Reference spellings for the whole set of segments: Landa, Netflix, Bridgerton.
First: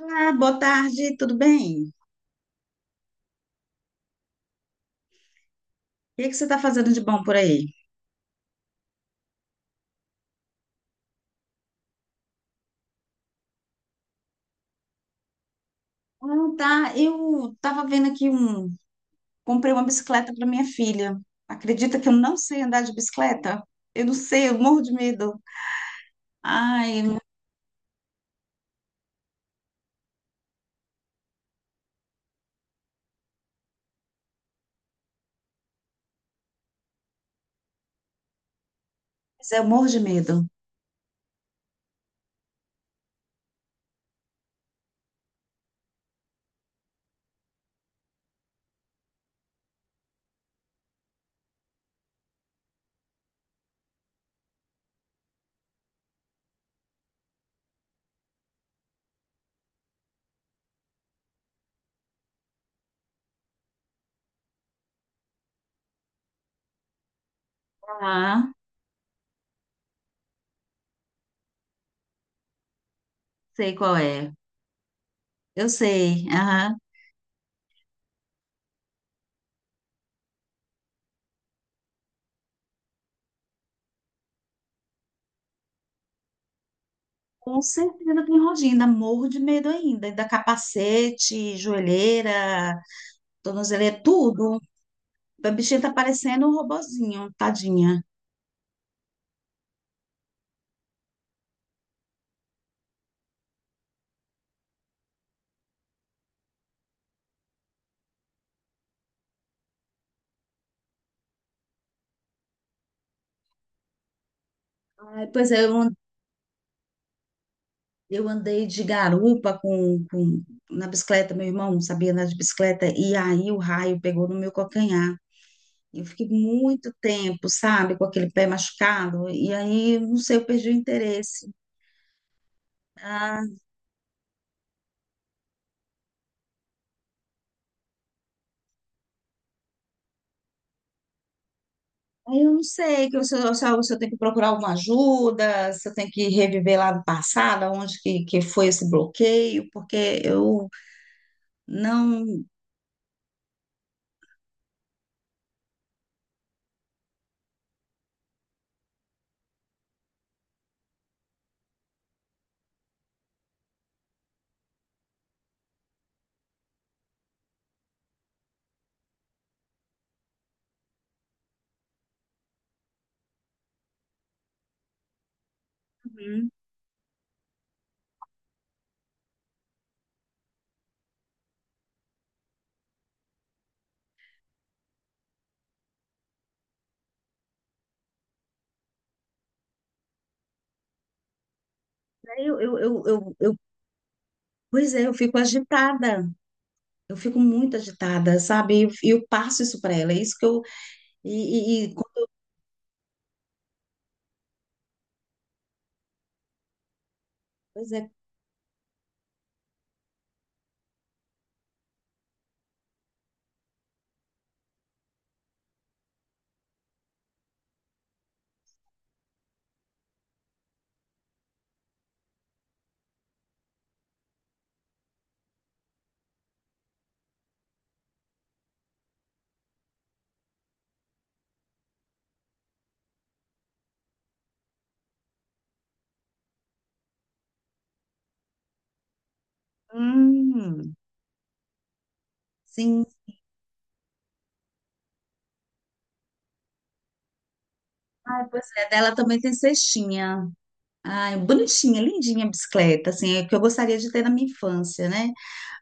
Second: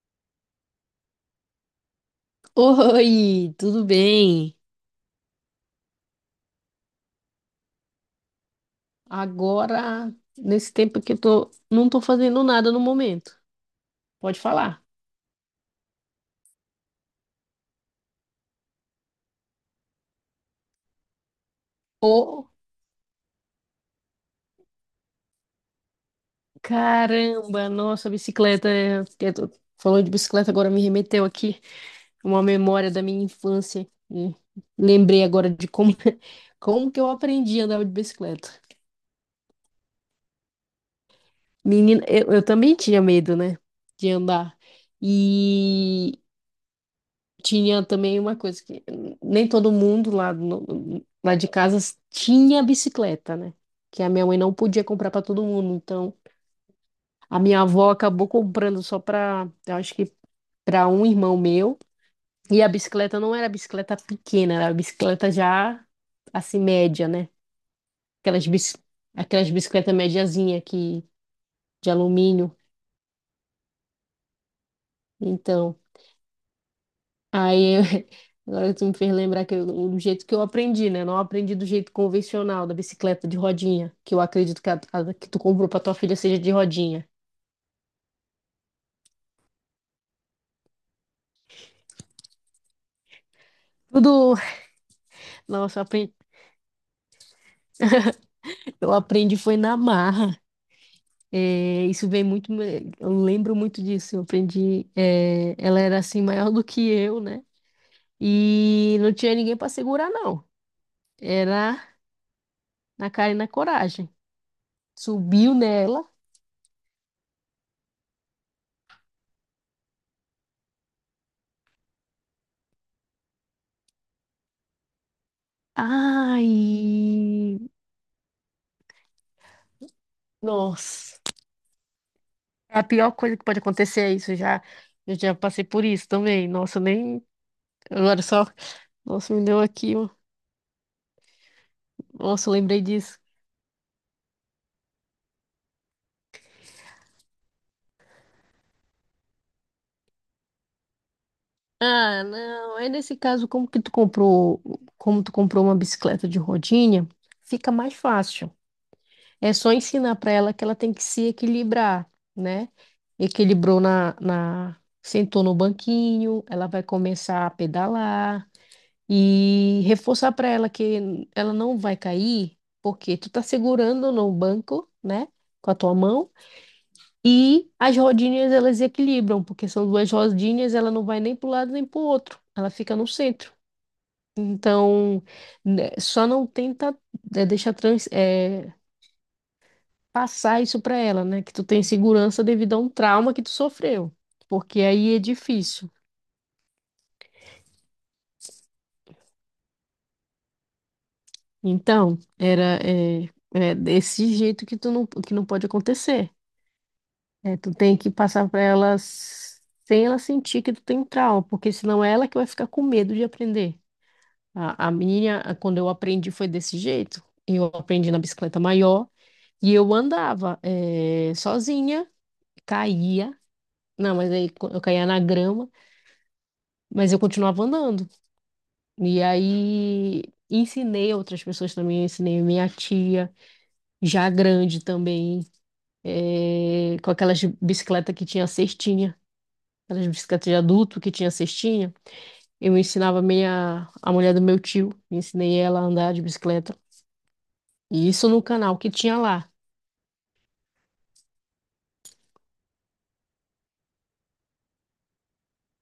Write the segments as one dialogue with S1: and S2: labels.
S1: Ah, boa tarde, tudo bem? O
S2: Oi, tudo bem?
S1: que que você está fazendo de bom por aí?
S2: Agora, nesse tempo que eu tô, não tô fazendo nada no momento. Pode falar.
S1: Ah, tá. Eu estava vendo aqui um. Comprei uma bicicleta para minha filha. Acredita que eu não
S2: Oh,
S1: sei andar de bicicleta? Eu não sei, eu morro de medo. Ai,
S2: caramba, nossa, bicicleta. Falou de bicicleta, agora me remeteu aqui uma memória da minha infância. Lembrei agora de como, como que eu aprendi a andar de bicicleta.
S1: mas eu morro de medo.
S2: Menina, eu também tinha medo, né, de andar. Tinha também uma coisa que nem todo mundo lá, lá de casa tinha bicicleta, né? Que a minha mãe não podia comprar para todo mundo. Então, a minha avó acabou comprando só para, eu acho que para um irmão meu. E a bicicleta não era bicicleta pequena, era bicicleta já assim média, né? Aquelas,
S1: Ah,
S2: aquelas bicicletas mediazinha que de alumínio.
S1: sei qual é. Eu
S2: Então,
S1: sei. Aham.
S2: Aí, eu- agora tu me fez lembrar que eu, do jeito que eu aprendi, né? Não aprendi do jeito convencional da bicicleta de rodinha, que eu acredito que a que tu comprou pra tua filha seja de rodinha.
S1: Com certeza tem rodinha, ainda morro de medo ainda. Ainda capacete, joelheira, tornozeleira,
S2: Tudo,
S1: tudo. A
S2: nossa,
S1: bichinha tá parecendo um robozinho, tadinha.
S2: eu aprendi foi na marra. É, isso vem muito, eu lembro muito disso. Eu aprendi, é, ela era assim maior do que eu, né? E não tinha ninguém pra segurar, não. Era na cara e na coragem.
S1: Ai, pois
S2: Subiu
S1: é, eu
S2: nela.
S1: Eu andei de garupa na bicicleta, meu irmão sabia andar de bicicleta, e aí o raio pegou no meu calcanhar. Eu fiquei muito
S2: Ai,
S1: tempo, sabe, com aquele pé machucado, e aí, não sei, eu perdi o
S2: nossa.
S1: interesse.
S2: É a pior coisa que
S1: Ah,
S2: pode acontecer é isso, já. Eu já passei por isso também. Nossa, eu nem. Agora só. Nossa, me deu aqui. Ó.
S1: aí
S2: Nossa,
S1: eu
S2: eu
S1: não
S2: lembrei
S1: sei,
S2: disso.
S1: se eu, se eu tenho que procurar alguma ajuda, se eu tenho que reviver lá no passado, onde que foi esse bloqueio, porque eu
S2: Ah,
S1: não.
S2: não. É nesse caso, como que tu comprou. Como tu comprou uma bicicleta de rodinha, fica mais fácil. É só ensinar para ela que ela tem que se equilibrar, né? Equilibrou Sentou no banquinho, ela vai começar a pedalar. E reforçar para ela que ela não vai cair, porque tu tá segurando no banco, né, com a tua mão,
S1: Uhum.
S2: e as rodinhas elas equilibram, porque são duas rodinhas, ela não vai nem para um lado nem para o outro, ela fica no centro. Então, né, só não tenta deixar passar isso para ela, né, que tu tem segurança
S1: Aí
S2: devido a um trauma que tu
S1: eu-
S2: sofreu, porque
S1: pois é, eu
S2: aí é
S1: fico
S2: difícil.
S1: agitada. Eu fico muito agitada, sabe? E eu passo isso para ela. É isso que eu. E, e, e
S2: Então, é desse jeito que tu não, que não pode acontecer. É, tu
S1: pois
S2: tem
S1: é.
S2: que passar para ela sem ela sentir que tu tem trauma, porque senão é ela que vai ficar com medo de aprender. Quando eu aprendi, foi desse jeito. Eu aprendi na bicicleta maior e eu andava sozinha, caía. Não, mas eu caía na grama, mas eu continuava andando. E aí ensinei outras pessoas também, ensinei minha tia, já grande também, com aquelas bicicletas que tinha cestinha. Aquelas bicicletas de
S1: Hum,
S2: adulto que tinha cestinha. Eu
S1: sim.
S2: ensinava meia a mulher do meu tio, ensinei ela a andar de bicicleta. E isso no
S1: Ah, pois
S2: canal
S1: é.
S2: que
S1: Dela
S2: tinha
S1: também tem
S2: lá.
S1: cestinha. Ai, bonitinha, lindinha a bicicleta, assim, é que eu gostaria de ter na minha infância, né?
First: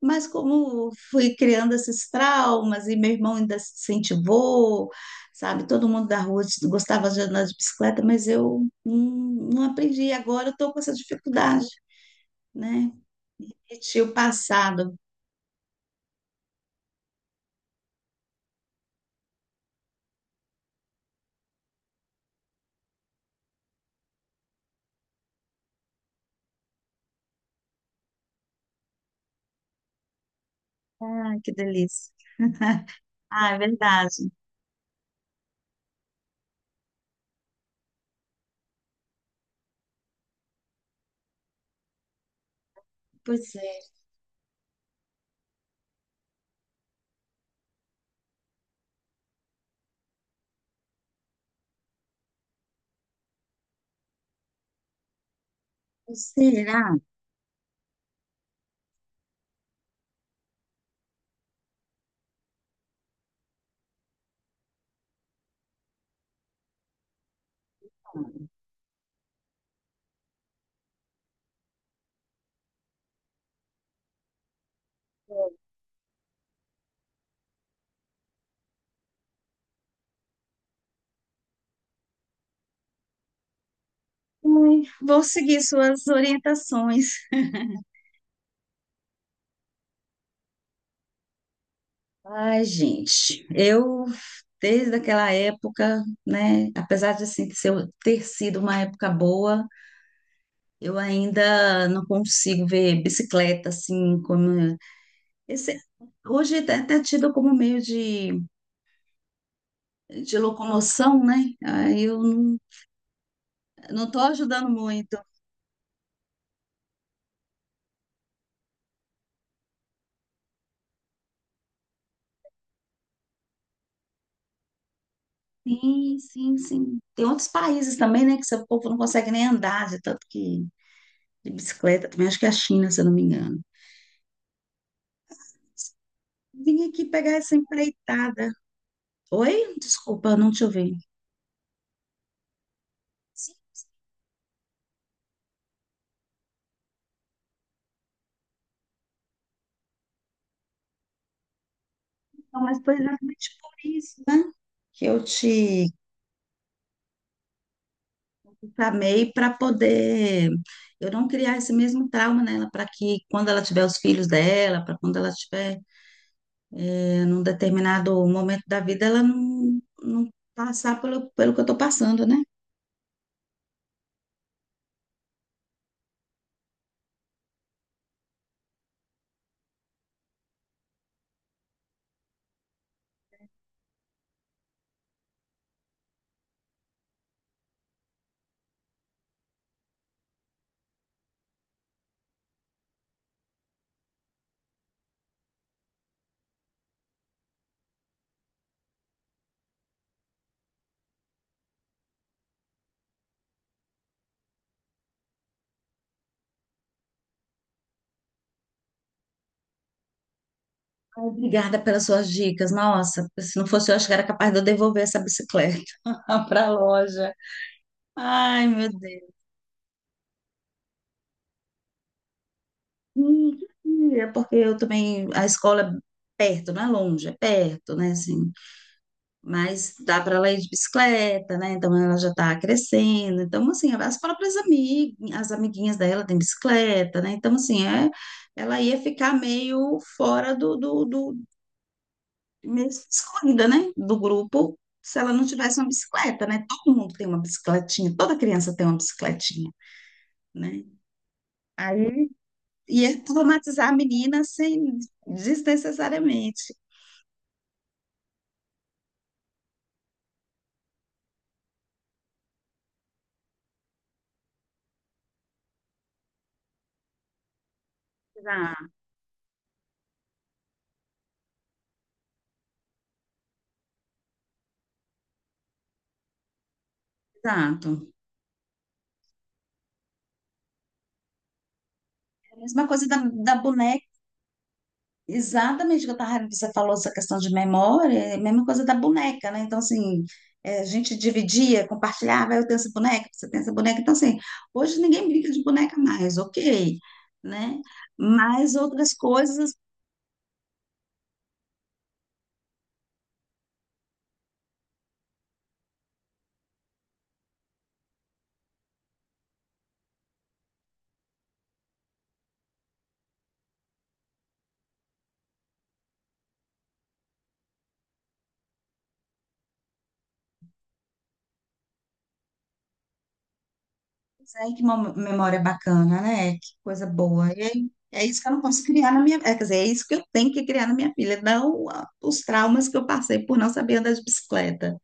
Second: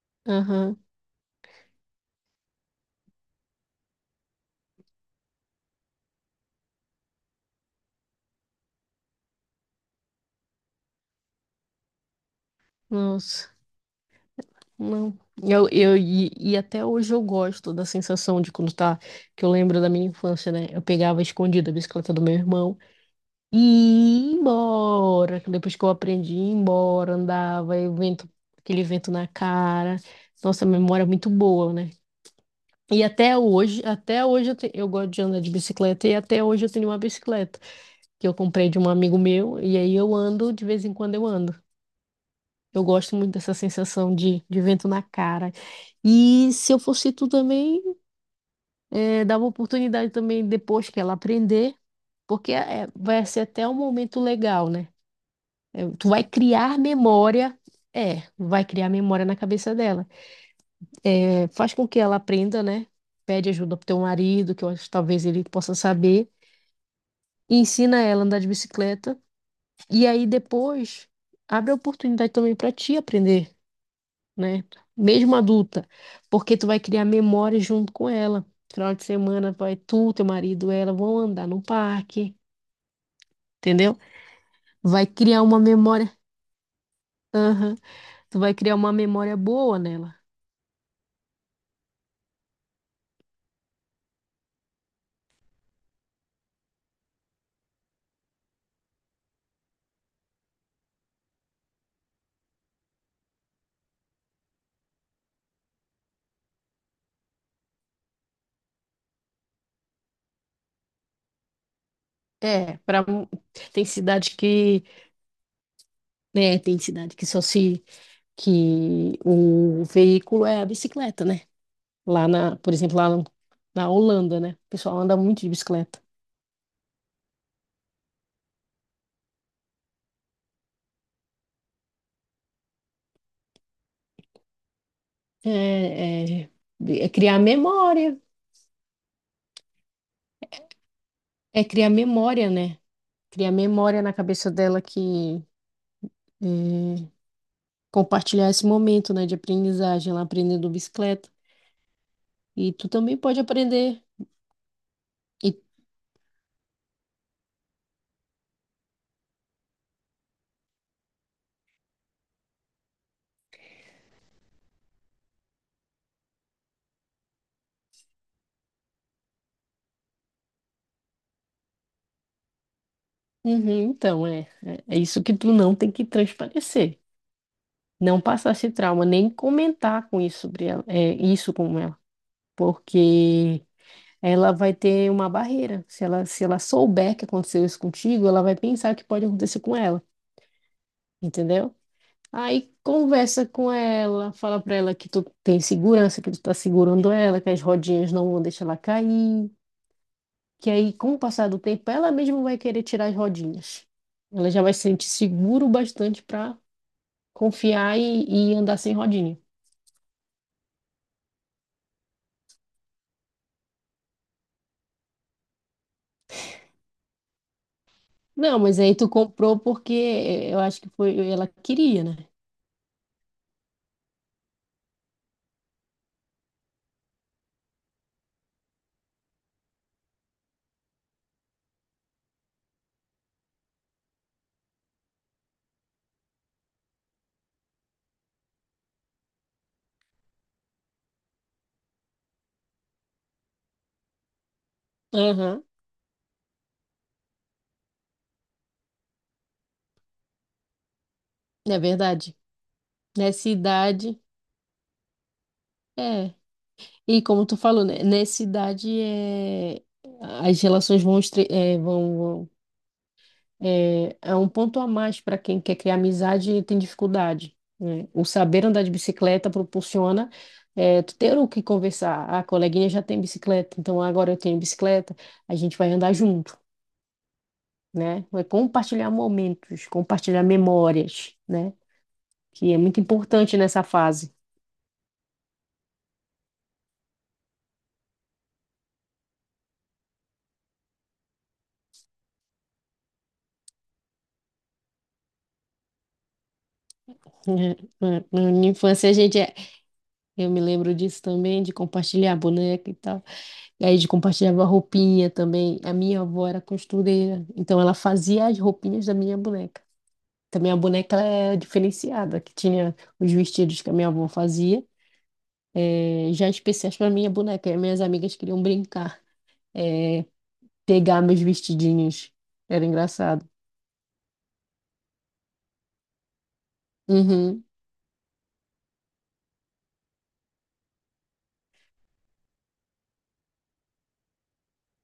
S1: Mas
S2: Aham,
S1: como fui criando esses traumas e meu irmão ainda se incentivou, sabe? Todo mundo da rua gostava de andar de bicicleta, mas eu não aprendi. E agora eu estou com essa dificuldade, né?
S2: nossa,
S1: Repetir o passado.
S2: não. E até hoje eu gosto da sensação de quando tá, que eu lembro da minha infância, né? Eu pegava escondida a bicicleta do meu irmão e ia embora. Que depois que eu aprendi, ia embora, andava, e o vento, aquele vento na cara. Nossa, a memória é muito
S1: Ai, que
S2: boa, né?
S1: delícia.
S2: E
S1: Ah, é
S2: até
S1: verdade.
S2: hoje eu gosto de andar de bicicleta e até hoje eu tenho uma bicicleta que eu comprei de um amigo meu e aí eu ando, de vez em quando eu ando. Eu gosto muito dessa
S1: Pois é.
S2: sensação de vento na cara. E se eu fosse tu também, dava oportunidade também depois que ela aprender, porque vai ser até um momento legal, né? Tu vai criar
S1: Será?
S2: memória, é, vai criar memória na cabeça dela. Faz com que ela aprenda, né? Pede ajuda pro teu marido, que eu acho que talvez ele possa saber. E ensina ela a andar de bicicleta. E aí depois abre a oportunidade também para ti aprender, né? Mesmo adulta, porque tu vai criar memórias junto com ela. Final de semana vai tu, teu marido, ela vão andar no parque, entendeu?
S1: Ai,
S2: Vai
S1: vou
S2: criar uma
S1: seguir suas
S2: memória,
S1: orientações.
S2: aham, tu vai criar uma memória boa nela.
S1: Ai, gente, eu desde aquela época, né, apesar de assim, ter sido uma época boa, eu ainda não consigo ver bicicleta assim como esse, hoje é até tido como meio de locomoção, né? Aí eu não,
S2: É, para tem
S1: não estou
S2: cidade
S1: ajudando
S2: que,
S1: muito.
S2: né, tem cidade que só se que o veículo é a bicicleta, né? Lá na, por exemplo, lá no- na Holanda, né? O pessoal anda muito de bicicleta.
S1: Sim, sim, sim. Tem outros países também, né, que seu povo não consegue nem andar, de tanto que de bicicleta. Também acho que é a China, se eu não me engano.
S2: É,
S1: Vim aqui
S2: é- é
S1: pegar
S2: criar
S1: essa
S2: memória.
S1: empreitada. Oi? Desculpa, não te ouvi.
S2: É criar memória, né? Criar
S1: Sim,
S2: memória na cabeça dela que é, compartilhar esse momento, né, de aprendizagem, ela aprendendo bicicleta.
S1: então,
S2: E
S1: mas
S2: tu
S1: foi
S2: também pode
S1: exatamente por
S2: aprender.
S1: isso, né? Que eu
S2: E,
S1: te chamei para poder eu não criar esse mesmo trauma nela, para que quando ela tiver os filhos dela, para quando ela tiver num determinado momento da vida, ela não, não passar pelo, pelo que eu estou passando, né?
S2: Uhum, então, é isso que tu não tem que transparecer. Não passar esse trauma, nem comentar com isso sobre ela, é, isso com ela. Porque ela vai ter uma barreira. Se ela, se ela souber que aconteceu isso contigo, ela vai pensar que pode acontecer com ela, entendeu? Aí conversa com ela, fala pra ela que tu tem segurança, que tu tá segurando ela, que as rodinhas não vão deixar ela cair, que aí com o passar do tempo ela mesma vai querer tirar as rodinhas. Ela já vai se sentir seguro o bastante pra confiar e andar sem rodinha.
S1: Obrigada pelas suas dicas. Nossa, se não fosse eu, acho que era capaz de eu devolver essa bicicleta para a loja.
S2: Não,
S1: Ai,
S2: mas
S1: meu
S2: aí tu
S1: Deus.
S2: comprou porque eu acho que foi ela queria, né?
S1: Hum, É porque eu também, a escola é perto, não é longe, é perto, né, assim. Mas dá para ela ir de bicicleta, né? Então ela já está crescendo. Então, assim, as próprias amigas, as amiguinhas dela têm bicicleta, né? Então, assim, é, ela ia ficar meio fora mesmo excluída, né, do grupo, se ela não
S2: Aham,
S1: tivesse uma bicicleta, né? Todo mundo tem uma bicicletinha, toda criança tem uma bicicletinha, né?
S2: é
S1: Aí
S2: verdade.
S1: ia
S2: Nessa
S1: traumatizar a
S2: idade
S1: menina sem
S2: é,
S1: desnecessariamente.
S2: e como tu falou, né, nessa idade é, as relações vão, vão- é, é um ponto a mais para quem quer criar amizade e tem dificuldade, né? O saber andar
S1: Exato,
S2: de bicicleta proporciona é, tu ter o que conversar. Ah, a coleguinha já tem bicicleta, então agora eu tenho bicicleta, a gente vai andar junto,
S1: exato.
S2: né? É compartilhar momentos, compartilhar memórias, né?
S1: É a
S2: Que é
S1: mesma
S2: muito
S1: coisa da, da
S2: importante nessa
S1: boneca.
S2: fase.
S1: Exatamente o que eu tava, você falou essa questão de memória, é a mesma coisa da boneca, né? Então, assim, é, a gente dividia, compartilhava, "Ah, eu tenho essa boneca, você tem essa boneca". Então, assim, hoje ninguém brinca de boneca mais, ok, né?
S2: Na na
S1: Mas
S2: infância a
S1: outras
S2: gente é
S1: coisas,
S2: eu me lembro disso também, de compartilhar boneca e tal. E aí, de compartilhava roupinha também. A minha avó era costureira, então ela fazia as roupinhas da minha boneca. Também a boneca ela é diferenciada, que tinha os vestidos que a minha avó fazia, já especiais para minha boneca. E as minhas amigas queriam brincar, eh, pegar meus vestidinhos. Era engraçado.
S1: pois é, memória bacana, né? Que coisa boa. E
S2: Uhum,
S1: aí, é isso que eu não posso criar na minha, é, quer dizer, é isso que eu tenho que criar na minha filha, não ah, os traumas que eu passei por não saber andar de bicicleta.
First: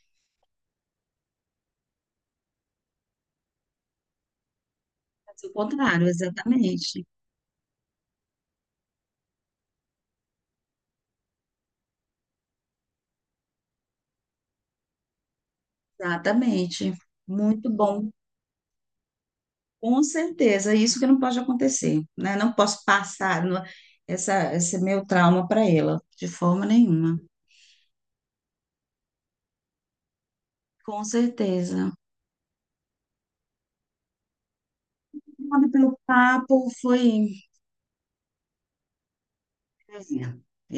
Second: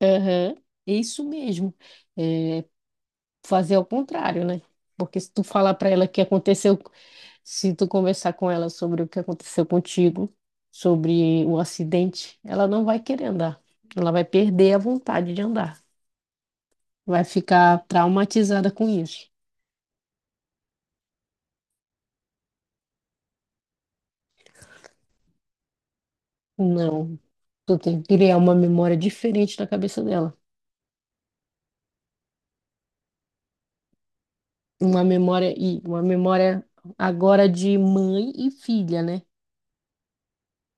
S2: aham, é isso mesmo. É, fazer ao contrário, né? Porque se
S1: Mas
S2: tu
S1: o
S2: falar para
S1: contrário,
S2: ela que aconteceu,
S1: exatamente.
S2: se tu conversar com ela sobre o que aconteceu contigo, sobre o acidente, ela não vai querer andar. Ela vai perder a vontade de andar.
S1: Exatamente.
S2: Vai
S1: Muito
S2: ficar
S1: bom.
S2: traumatizada com isso.
S1: Com certeza, é isso que não pode acontecer, né? Não posso passar essa, esse meu trauma para ela, de forma nenhuma.
S2: Não. Tu tem que criar uma memória diferente na cabeça dela.
S1: Com certeza.
S2: Uma memória
S1: Obrigada
S2: e
S1: pelo
S2: uma memória
S1: papo, foi.
S2: agora de mãe e filha, né?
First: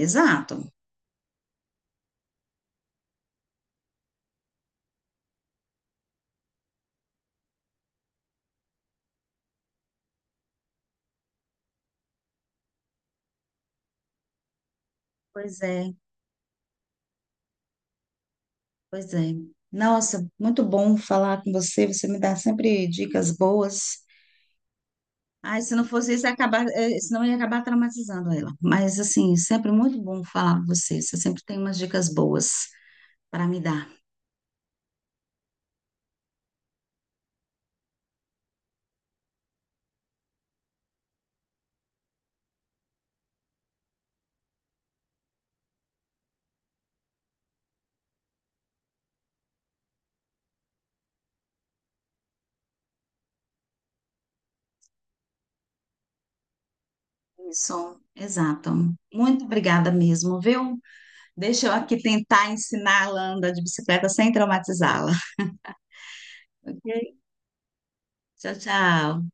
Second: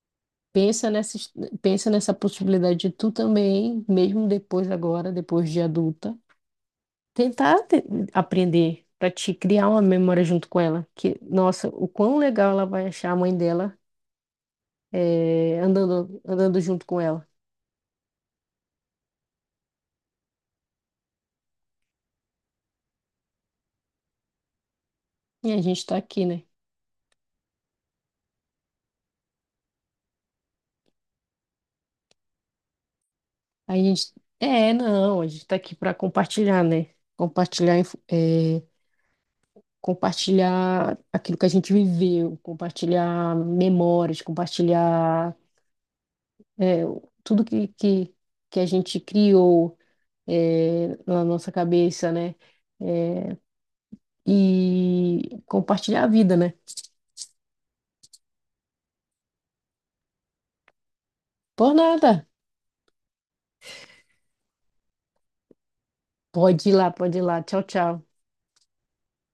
S1: Exato.
S2: Pensa nessa, pensa nessa possibilidade de tu também, mesmo depois agora, depois de adulta, tentar te- aprender para te criar uma memória junto com ela. Que, nossa, o quão legal ela vai achar a mãe dela
S1: Pois é,
S2: andando, andando junto com ela.
S1: pois é. Nossa, muito bom falar com você, você me dá sempre dicas boas.
S2: E
S1: Ai,
S2: a
S1: se não
S2: gente tá
S1: fosse
S2: aqui,
S1: isso, ia
S2: né?
S1: acabar, senão eu ia acabar traumatizando ela. Mas, assim, sempre muito bom falar com você, você sempre tem umas dicas boas para me
S2: A
S1: dar.
S2: gente. É, não, a gente tá aqui para compartilhar, né? Compartilhar, compartilhar aquilo que a gente viveu, compartilhar memórias, compartilhar eh, tudo que a gente criou na nossa cabeça, né? Eh, e compartilhar a vida, né?
S1: Isso, exato. Muito obrigada mesmo, viu? Deixa eu
S2: Por
S1: aqui
S2: nada.
S1: tentar ensinar a Landa de bicicleta sem traumatizá-la.
S2: Pode ir lá,
S1: Ok?
S2: pode ir lá. Tchau, tchau.
S1: Tchau, tchau.